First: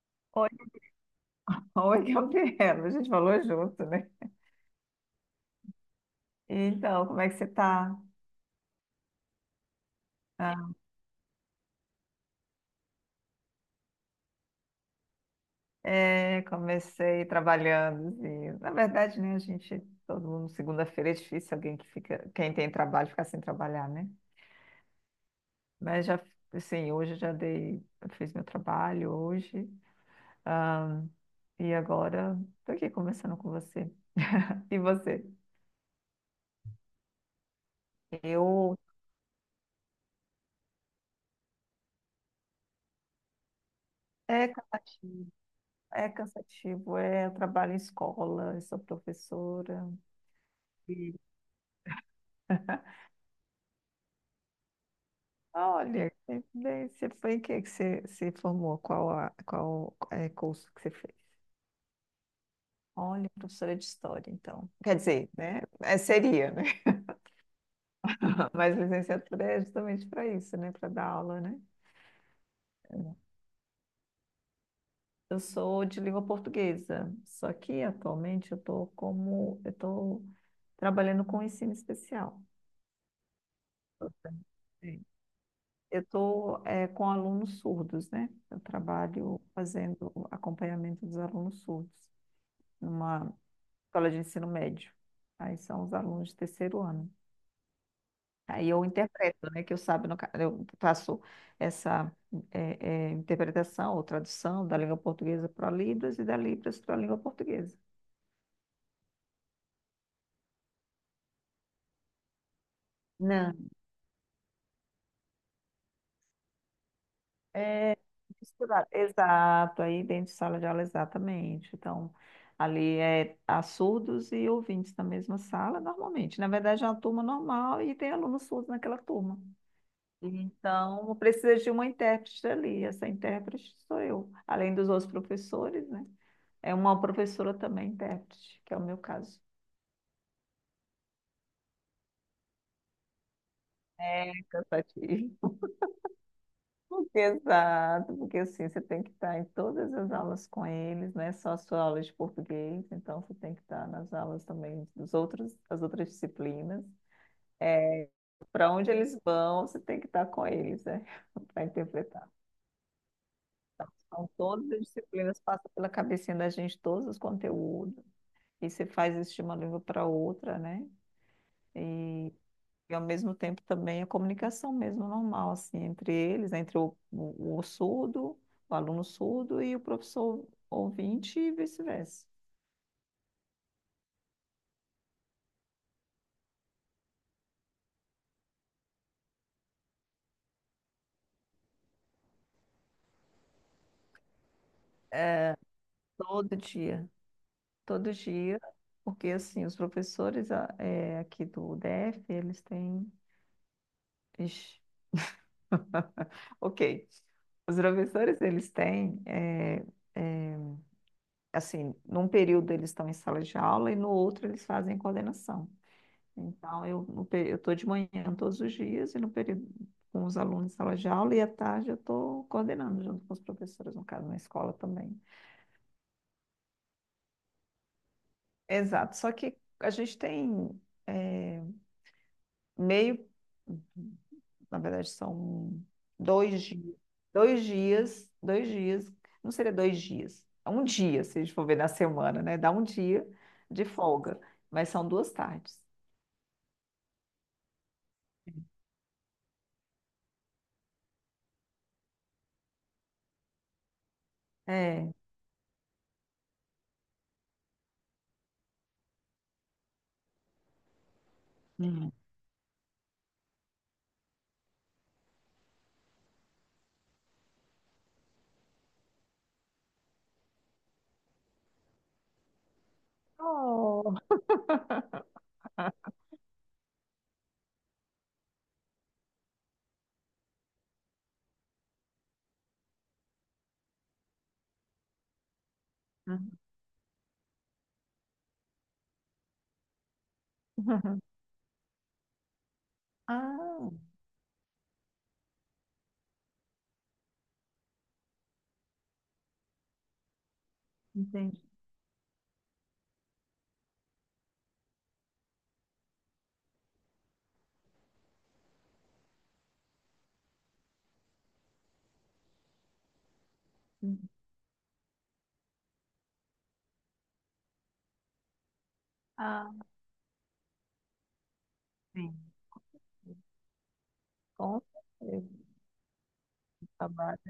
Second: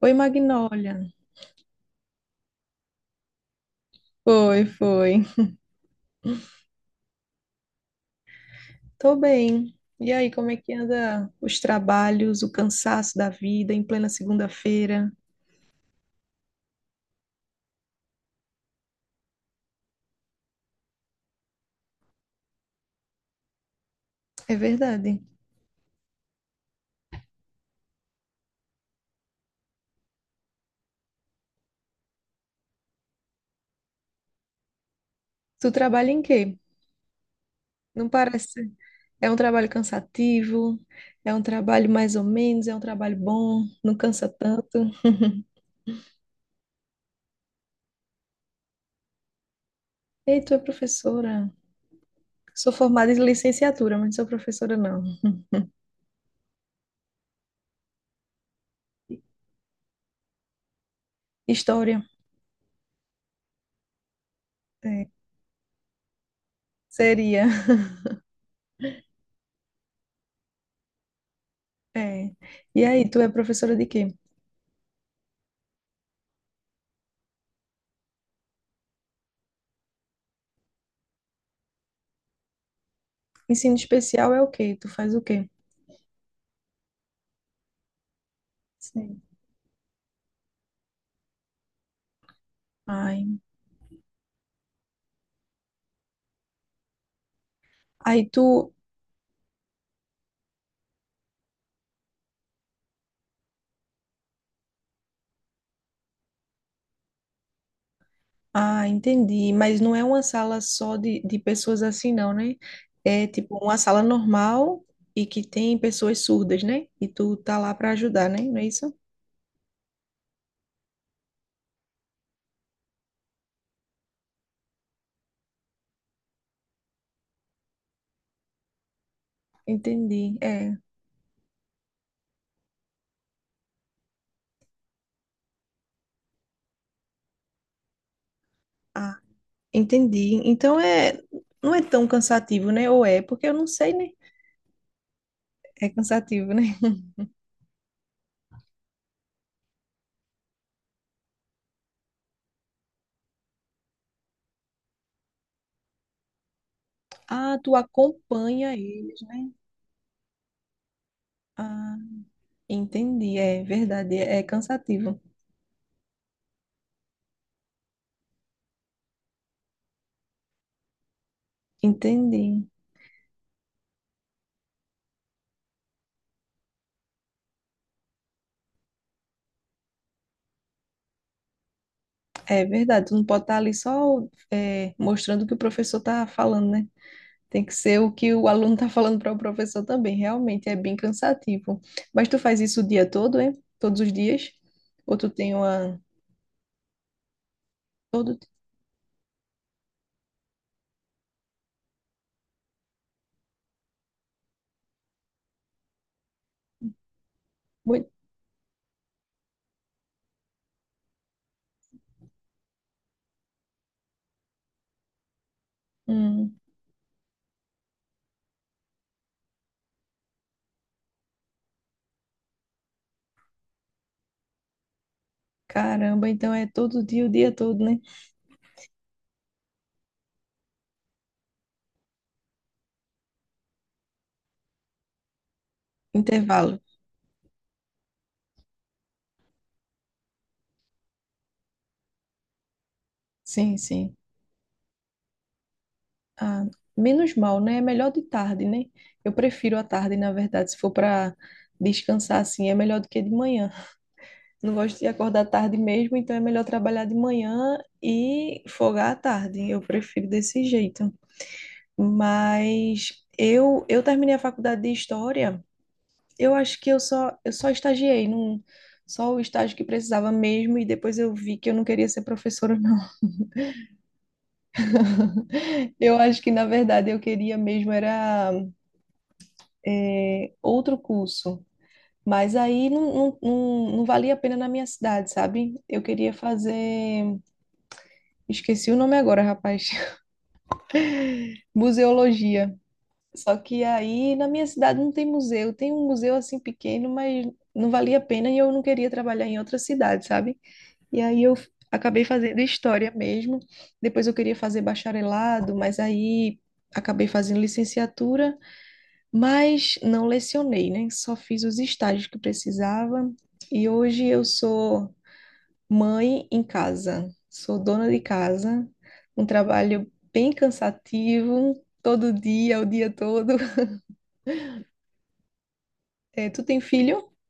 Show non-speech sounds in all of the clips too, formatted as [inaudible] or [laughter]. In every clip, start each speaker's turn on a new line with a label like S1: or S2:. S1: Oi,
S2: Oi,
S1: Magnólia.
S2: [laughs] oi, Gabriela. A gente falou junto, né?
S1: Foi, foi.
S2: Então, como é que você tá?
S1: Tô bem. E aí, como é que
S2: Ah,
S1: anda os trabalhos, o cansaço da vida em plena segunda-feira?
S2: é, comecei trabalhando, assim. Na verdade, né, a gente, todo mundo, segunda-feira é difícil alguém que fica, quem tem trabalho ficar sem trabalhar, né?
S1: É verdade.
S2: Mas já, assim, hoje eu já dei, eu fiz meu trabalho hoje. Ah, e agora tô aqui conversando com você. [laughs] E você?
S1: Tu trabalha em quê? Não parece.
S2: Eu
S1: É um trabalho cansativo, é um trabalho mais ou menos, é um trabalho bom, não cansa
S2: É
S1: tanto.
S2: cansativo, eu trabalho em escola, eu sou professora.
S1: Ei, tu é professora. Sou formada em licenciatura, mas não sou professora, não.
S2: Olha, bem, você foi em que você se formou? Qual é, curso que você fez?
S1: História.
S2: Olha, professora de história, então. Quer
S1: É,
S2: dizer, né? Seria, né?
S1: seria.
S2: [laughs] Mas licenciatura é justamente para isso, né? Para dar aula, né?
S1: É. E aí, tu é professora de quê?
S2: Eu sou de língua portuguesa, só que atualmente eu estou trabalhando com ensino especial.
S1: Ensino especial é o quê? Tu
S2: Sim.
S1: faz o quê?
S2: Eu estou com alunos surdos, né? Eu
S1: Sim.
S2: trabalho fazendo acompanhamento dos alunos surdos numa
S1: Ai.
S2: escola de ensino médio. Aí são os alunos de terceiro ano.
S1: Aí
S2: Aí
S1: tu.
S2: eu interpreto, né? Que eu sabe, no, ca- eu faço essa interpretação ou tradução da língua portuguesa para Libras e da Libras para a língua portuguesa.
S1: Ah, entendi. Mas não é uma sala só de pessoas assim, não, né? É
S2: Não.
S1: tipo uma sala normal e que tem pessoas surdas, né? E tu tá lá para
S2: É
S1: ajudar, né? Não é
S2: misturado.
S1: isso?
S2: Exato, aí dentro de sala de aula, exatamente. Então, ali há surdos e ouvintes na mesma sala, normalmente. Na verdade, é uma turma normal e tem alunos surdos naquela turma.
S1: Entendi. É.
S2: Então, precisa de uma intérprete ali. Essa intérprete sou eu, além dos outros professores, né? É uma professora também intérprete, que é o meu
S1: Ah,
S2: caso.
S1: entendi. Então é. Não é tão cansativo, né? Ou é? Porque eu não sei, né?
S2: É cansativo.
S1: É cansativo, né? [laughs]
S2: [laughs] Exato, porque assim, você tem que estar em todas as aulas com eles, não é só a sua aula de português, então você tem que estar nas aulas também dos outros, das outras disciplinas.
S1: Ah, tu
S2: Para
S1: acompanha
S2: onde eles
S1: eles, né?
S2: vão, você tem que estar com eles, né? [laughs] Para
S1: Ah,
S2: interpretar.
S1: entendi. É verdade.
S2: Então,
S1: É
S2: todas as
S1: cansativo.
S2: disciplinas passam pela cabecinha da gente, todos os conteúdos. E você faz isso de uma língua para outra, né? E,
S1: Entendi.
S2: ao mesmo tempo também a comunicação mesmo normal, assim, entre eles, entre o surdo, o aluno surdo e o professor ouvinte e vice-versa.
S1: É verdade, tu não pode estar ali só mostrando o que o professor está falando, né? Tem que ser o que o aluno está falando para o professor também. Realmente é bem cansativo. Mas tu faz isso o dia todo, hein? Todos os dias? Ou tu tem uma.
S2: Todo dia, todo
S1: Todo.
S2: dia, porque assim, os professores aqui do DF, eles têm. Ixi. [laughs] Ok. Os
S1: Muito.
S2: professores, eles têm, eh, assim, num período eles estão em sala de aula e no outro eles fazem coordenação.
S1: Hum,
S2: Então, eu no pe- eu estou de manhã todos os dias e no período com os alunos em sala de aula e à tarde eu estou coordenando junto com os professores, no caso, na escola também.
S1: caramba, então é todo dia, o dia todo, né?
S2: Exato, só que a gente tem eh, meio, na verdade, são dois
S1: Intervalo.
S2: dias, dois dias, dois dias, não seria dois dias, é um dia, se a gente for ver na semana, né? Dá um dia
S1: Sim,
S2: de
S1: sim.
S2: folga, mas são duas tardes.
S1: Ah, menos mal, né? É melhor de tarde, né? Eu prefiro a tarde, na verdade, se for para descansar assim, é melhor do que de manhã. Não gosto de
S2: É.
S1: acordar tarde mesmo, então é melhor trabalhar de manhã e folgar à tarde. Eu prefiro desse jeito.
S2: Hum.
S1: Mas eu terminei a faculdade de história. Eu acho que eu só estagiei num só o estágio que precisava mesmo e depois eu vi que eu não queria ser professora, não.
S2: Oh.
S1: [laughs] Eu acho que na verdade eu queria mesmo era outro curso. Mas aí não, não, não, não valia a pena na minha cidade, sabe? Eu queria fazer. Esqueci o nome agora, rapaz.
S2: [laughs]
S1: Museologia. Só que
S2: Ah,
S1: aí na minha cidade não tem museu, tem um museu assim pequeno, mas não valia a pena e eu não queria trabalhar em outra cidade, sabe? E aí eu
S2: entendi.
S1: acabei fazendo história mesmo. Depois eu queria fazer bacharelado, mas aí acabei fazendo licenciatura, mas não lecionei, né? Só fiz os estágios que precisava. E hoje eu sou mãe em casa, sou dona de casa, um
S2: Ah,
S1: trabalho bem cansativo, todo
S2: sim,
S1: dia, o dia todo. [laughs]
S2: com certeza.
S1: É, tu tem filho?
S2: Trabalho.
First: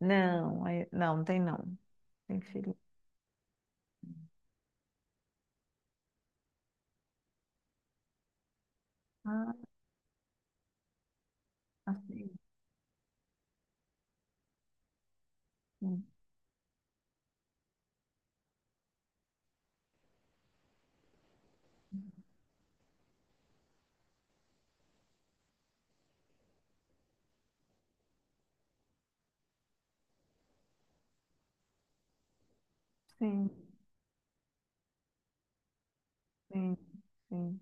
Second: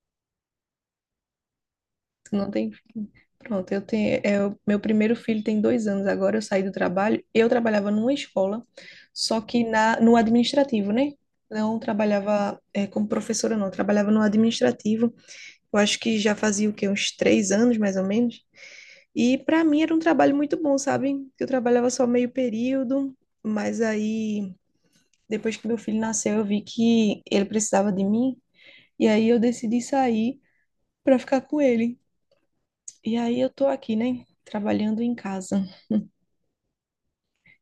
S2: Não, não, não tem não.
S1: Tu
S2: Tem
S1: não tem
S2: filho.
S1: filho? Pronto, eu tenho. O meu primeiro filho tem 2 anos. Agora eu saí do trabalho. Eu trabalhava numa escola, só
S2: Ah,
S1: que na, no administrativo, né? Não
S2: assim.
S1: trabalhava, é, como professora, não. Eu trabalhava no administrativo. Eu acho
S2: Sim,
S1: que já fazia o quê? Uns 3 anos, mais ou menos. E para mim era um trabalho muito bom, sabe? Eu trabalhava só meio período, mas aí depois que meu filho nasceu, eu vi que ele precisava de mim, e aí eu decidi sair para ficar com ele. E aí eu
S2: sim,
S1: tô aqui, né, trabalhando em casa.
S2: sim, sim.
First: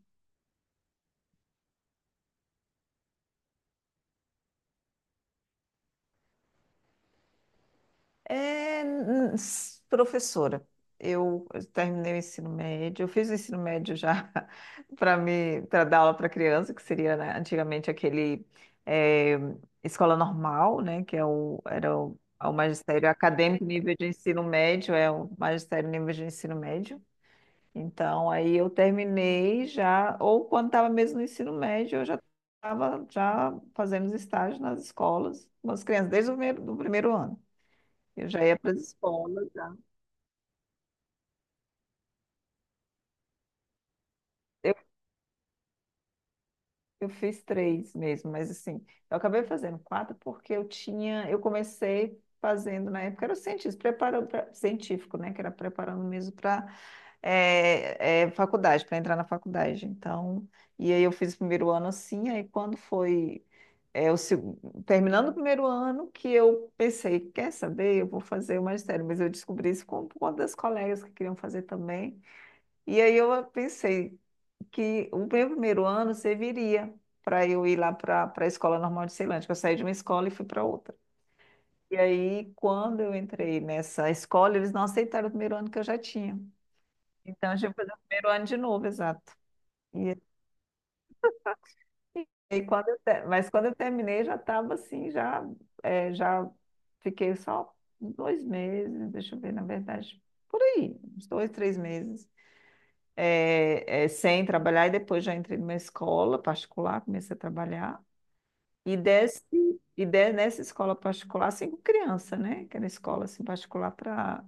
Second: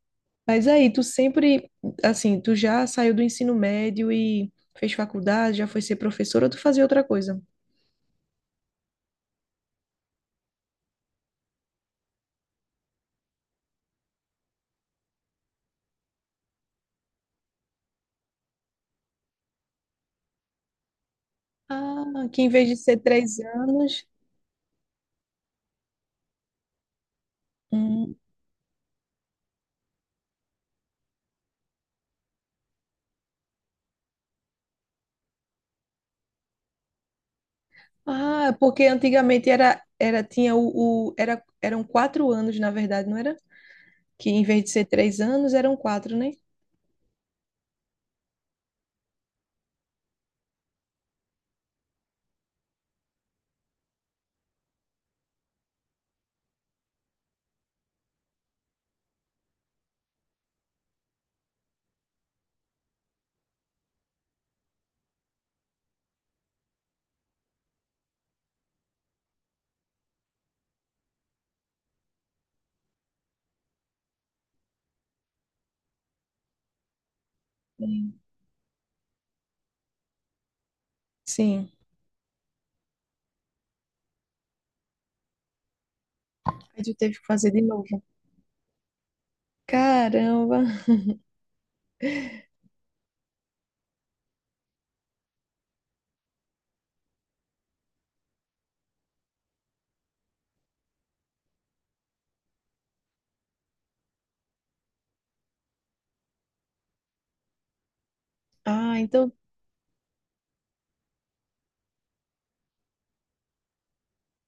S1: Mas aí assim, tu já saiu do ensino médio e fez faculdade, já foi ser professora, ou tu fazia outra coisa?
S2: É, professora, eu terminei o ensino médio, eu fiz o ensino médio já [laughs] para dar aula para criança, que seria, né, antigamente aquele é, escola normal, né, que é o, era o,
S1: Ah, que
S2: é
S1: em
S2: o
S1: vez de ser
S2: magistério
S1: três
S2: acadêmico nível
S1: anos,
S2: de ensino médio, é o magistério nível de ensino médio.
S1: hum,
S2: Então, aí eu terminei já, ou quando estava mesmo no ensino médio, eu já estava já fazendo os estágios nas escolas, com as crianças, desde o primeiro, do primeiro ano. Eu já
S1: Ah,
S2: ia para as
S1: porque antigamente
S2: escolas, já.
S1: era tinha eram 4 anos, na verdade, não era? Que em vez de
S2: Eu,
S1: ser três anos, eram quatro, né?
S2: eu fiz três mesmo, mas assim, eu acabei fazendo quatro porque eu comecei fazendo na época, era cientista, preparando científico, né? Que era preparando mesmo para faculdade, para entrar na faculdade. Então, e aí eu fiz o primeiro ano assim, aí quando foi É o seg- terminando o primeiro ano que eu pensei, quer saber, eu vou fazer o magistério, mas eu descobri isso com por conta das colegas que queriam fazer também. E aí eu pensei que o meu primeiro ano serviria para eu ir lá
S1: Sim.
S2: para a Escola Normal de Ceilândia, que eu saí de uma escola e fui para outra.
S1: Sim.
S2: E aí, quando eu entrei nessa escola, eles não aceitaram o primeiro ano que eu já tinha.
S1: Aí tu teve que fazer
S2: Então, eu
S1: de
S2: tive que fazer o
S1: novo.
S2: primeiro ano de novo, exato.
S1: Caramba.
S2: Mas quando eu terminei, já estava assim, já, já fiquei só 2 meses, deixa eu ver, na verdade, por aí, uns dois, três meses, sem trabalhar, e depois já entrei numa escola particular, comecei a trabalhar, e
S1: Ah, então,
S2: desse, nessa escola particular, assim, com criança, né? Que era escola assim, particular para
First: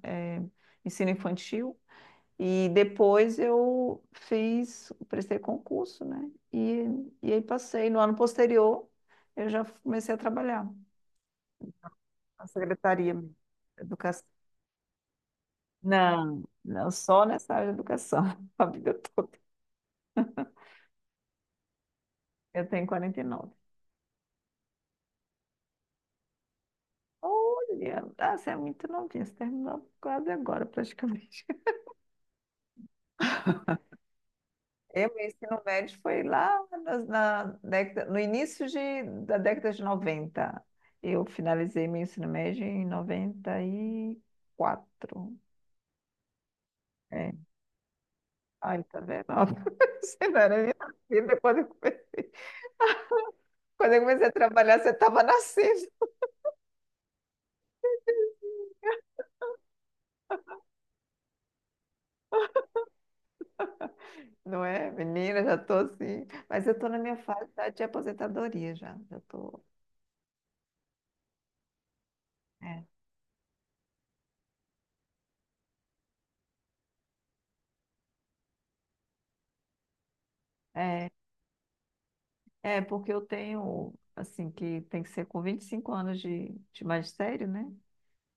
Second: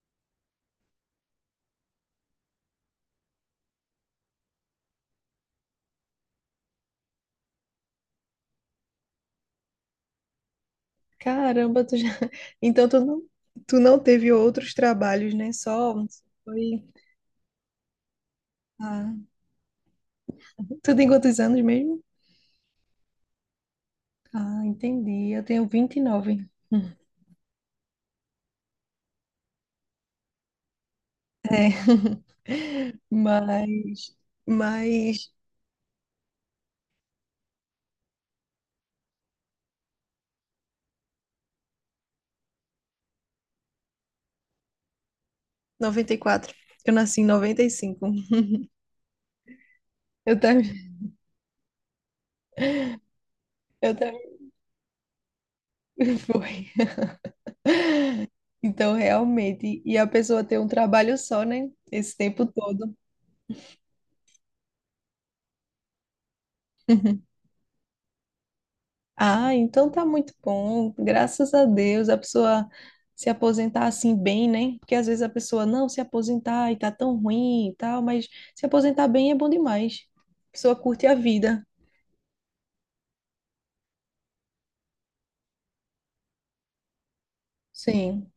S2: ensino infantil, e depois prestei concurso, né? E aí passei. No ano posterior, eu já comecei a trabalhar
S1: caramba, tu já...
S2: na
S1: [laughs] Então tu
S2: secretaria
S1: não,
S2: de
S1: tu não
S2: educação.
S1: teve outros trabalhos, né? Só
S2: Não,
S1: foi...
S2: não só nessa área de educação, [laughs] a vida
S1: Ah,
S2: toda.
S1: tu tem quantos anos mesmo?
S2: Eu tenho 49.
S1: Ah, entendi. Eu tenho 29.
S2: Olha, ah, você é muito novinha, você terminou quase agora, praticamente.
S1: [laughs] Mas,
S2: Eu, meu
S1: mas
S2: ensino médio foi lá década, no início da década de 90. Eu finalizei meu ensino médio em noventa e quatro.
S1: noventa e quatro. Eu nasci em
S2: É.
S1: noventa e cinco.
S2: Ai, tá vendo? [laughs] Você
S1: Eu
S2: não era nem
S1: também,
S2: nascida quando eu comecei. Quando
S1: eu
S2: eu comecei a
S1: também.
S2: trabalhar, você estava nascendo,
S1: [laughs] Foi. Então, realmente, e a pessoa tem um trabalho só, né? Esse tempo todo.
S2: não é? Menina, já tô assim. Mas eu tô na minha
S1: [laughs]
S2: fase já de aposentadoria já. Já
S1: Ah,
S2: tô.
S1: então tá muito bom. Graças a Deus, a pessoa
S2: É,
S1: se aposentar assim bem, né? Porque às vezes a pessoa não se aposentar e tá tão ruim e tal, mas se aposentar bem é bom demais. A pessoa curte
S2: é,
S1: a vida.
S2: é porque eu tenho, assim, que tem que ser com 25 anos de magistério, né?
S1: Sim.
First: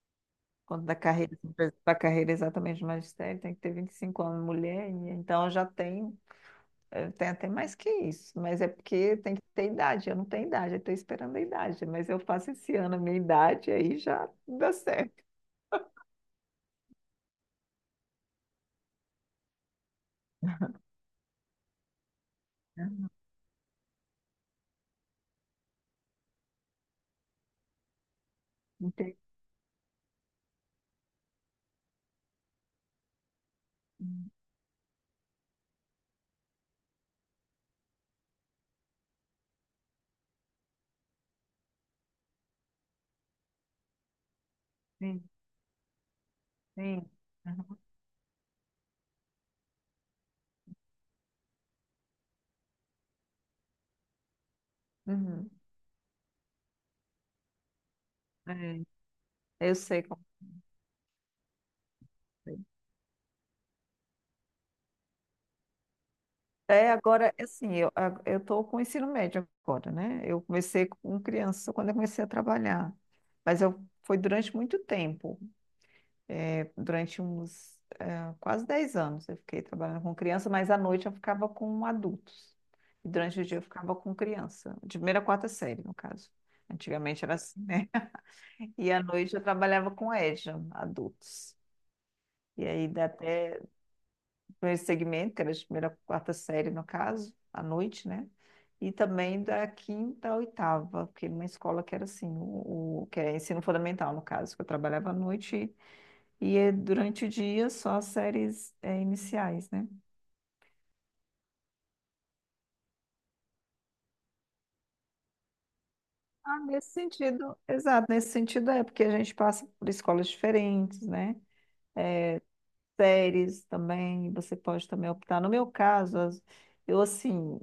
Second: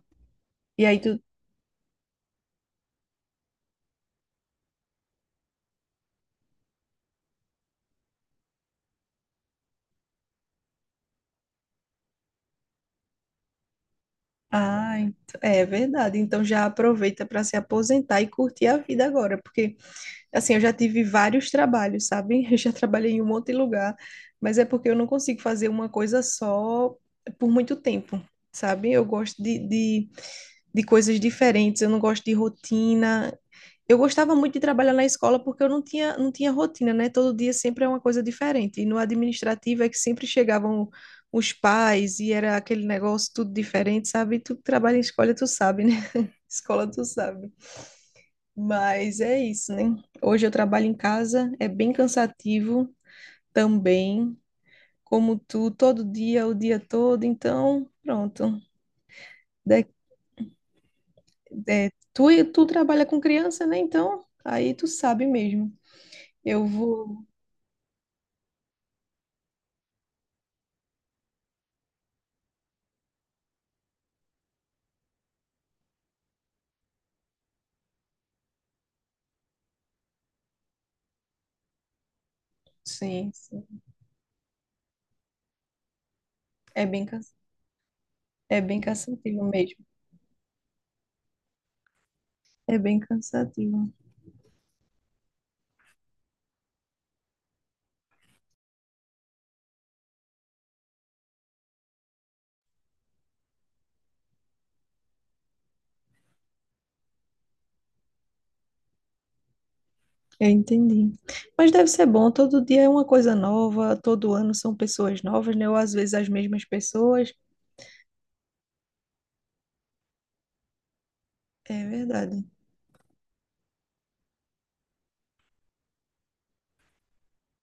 S2: Quanto
S1: E aí tu.
S2: da carreira exatamente de magistério, tem que ter 25 anos, mulher, e então eu tenho até mais que isso, mas é porque tem que ter idade, eu não tenho idade, eu estou esperando a idade, mas eu faço esse ano a minha idade, aí já dá
S1: Ah,
S2: certo.
S1: ent- é verdade. Então já aproveita para se aposentar e curtir a vida agora, porque Assim, eu já tive vários trabalhos, sabe? [laughs] Eu já
S2: Né?
S1: trabalhei em um monte de lugar, mas é porque eu não consigo fazer uma coisa só por muito tempo, sabe? Eu
S2: Entendi.
S1: gosto de, de coisas diferentes, eu não gosto de rotina. Eu gostava muito de trabalhar na escola porque eu não tinha, não tinha rotina, né? Todo dia sempre é uma coisa diferente. E no administrativo é que sempre chegavam os pais e era aquele negócio tudo diferente, sabe? Tu que trabalha em
S2: Sim,
S1: escola, tu sabe, né? [laughs] Escola, tu
S2: sim.
S1: sabe.
S2: Aham.
S1: Mas é isso, né? Hoje eu trabalho em casa, é bem cansativo também, como
S2: Uhum.
S1: tu, todo dia, o dia todo, então, pronto.
S2: É, eu
S1: De-
S2: sei como
S1: de- tu,
S2: foi.
S1: tu trabalha com criança, né? Então, aí tu sabe mesmo. Eu
S2: É,
S1: vou.
S2: agora, é assim, eu tô com o ensino médio agora, né? Eu comecei com criança quando eu comecei a trabalhar, mas foi durante muito tempo. É, durante uns quase 10 anos eu fiquei trabalhando com criança, mas à noite eu ficava com adultos. E
S1: Sim,
S2: durante o dia eu
S1: sim.
S2: ficava com criança, de primeira a quarta série, no caso.
S1: É bem,
S2: Antigamente
S1: cansa-
S2: era assim, né?
S1: é
S2: [laughs]
S1: bem
S2: E à noite eu
S1: cansativo mesmo.
S2: trabalhava com EJA, adultos. E
S1: É
S2: aí
S1: bem
S2: dá até
S1: cansativo.
S2: meu segmento, que era de primeira a quarta série, no caso, à noite, né? E também da quinta à oitava, porque numa escola que era assim, que era ensino fundamental, no caso, que eu trabalhava à noite e durante o dia só as séries iniciais, né?
S1: Eu entendi. Mas deve ser bom, todo dia é uma coisa nova, todo ano são pessoas novas, né? Ou às vezes as
S2: Ah,
S1: mesmas
S2: nesse
S1: pessoas.
S2: sentido. Exato, nesse sentido é, porque a gente passa por escolas diferentes, né?
S1: É verdade.
S2: Séries também, você pode também optar. No meu caso, eu assim,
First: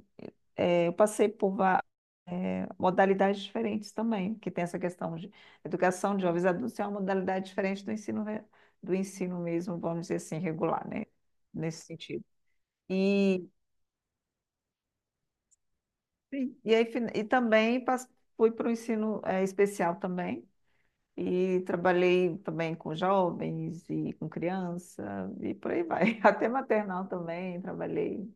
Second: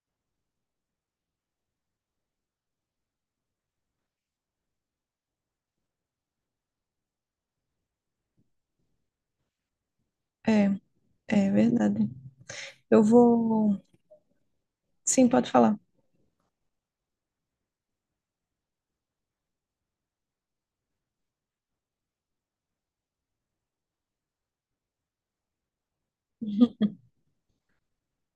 S2: eu passei por modalidades diferentes também, que tem essa questão de educação de jovens adultos, é uma modalidade diferente do ensino, do ensino mesmo, vamos dizer assim,
S1: É,
S2: regular, né?
S1: é
S2: Nesse
S1: verdade.
S2: sentido.
S1: Eu
S2: E
S1: vou. Sim, pode falar.
S2: sim. E aí, e também fui para o ensino especial também, e trabalhei também com jovens e com criança, e por aí vai. [laughs] Até
S1: [laughs]
S2: maternal também, trabalhei.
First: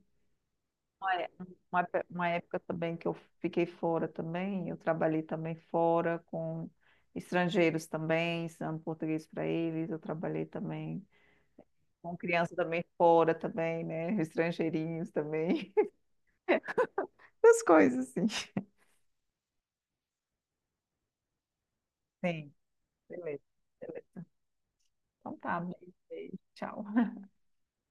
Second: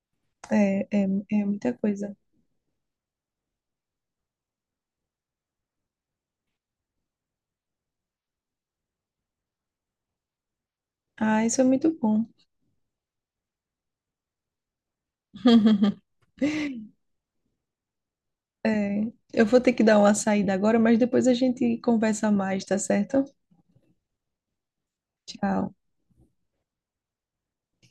S1: É, é,
S2: Uma, é-
S1: é muita
S2: uma pe-
S1: coisa.
S2: uma época também que eu fiquei fora também, eu trabalhei também fora com estrangeiros também, ensinando português para eles, eu trabalhei também
S1: Ah, isso é muito
S2: com
S1: bom.
S2: criança também fora também, né? Estrangeirinhos também, [laughs]
S1: [laughs]
S2: essas coisas assim.
S1: É, eu vou ter que dar uma saída agora, mas depois a gente conversa
S2: Sim,
S1: mais, tá certo?
S2: beleza. Então tá,
S1: Tchau.
S2: beijo, beijo, tchau.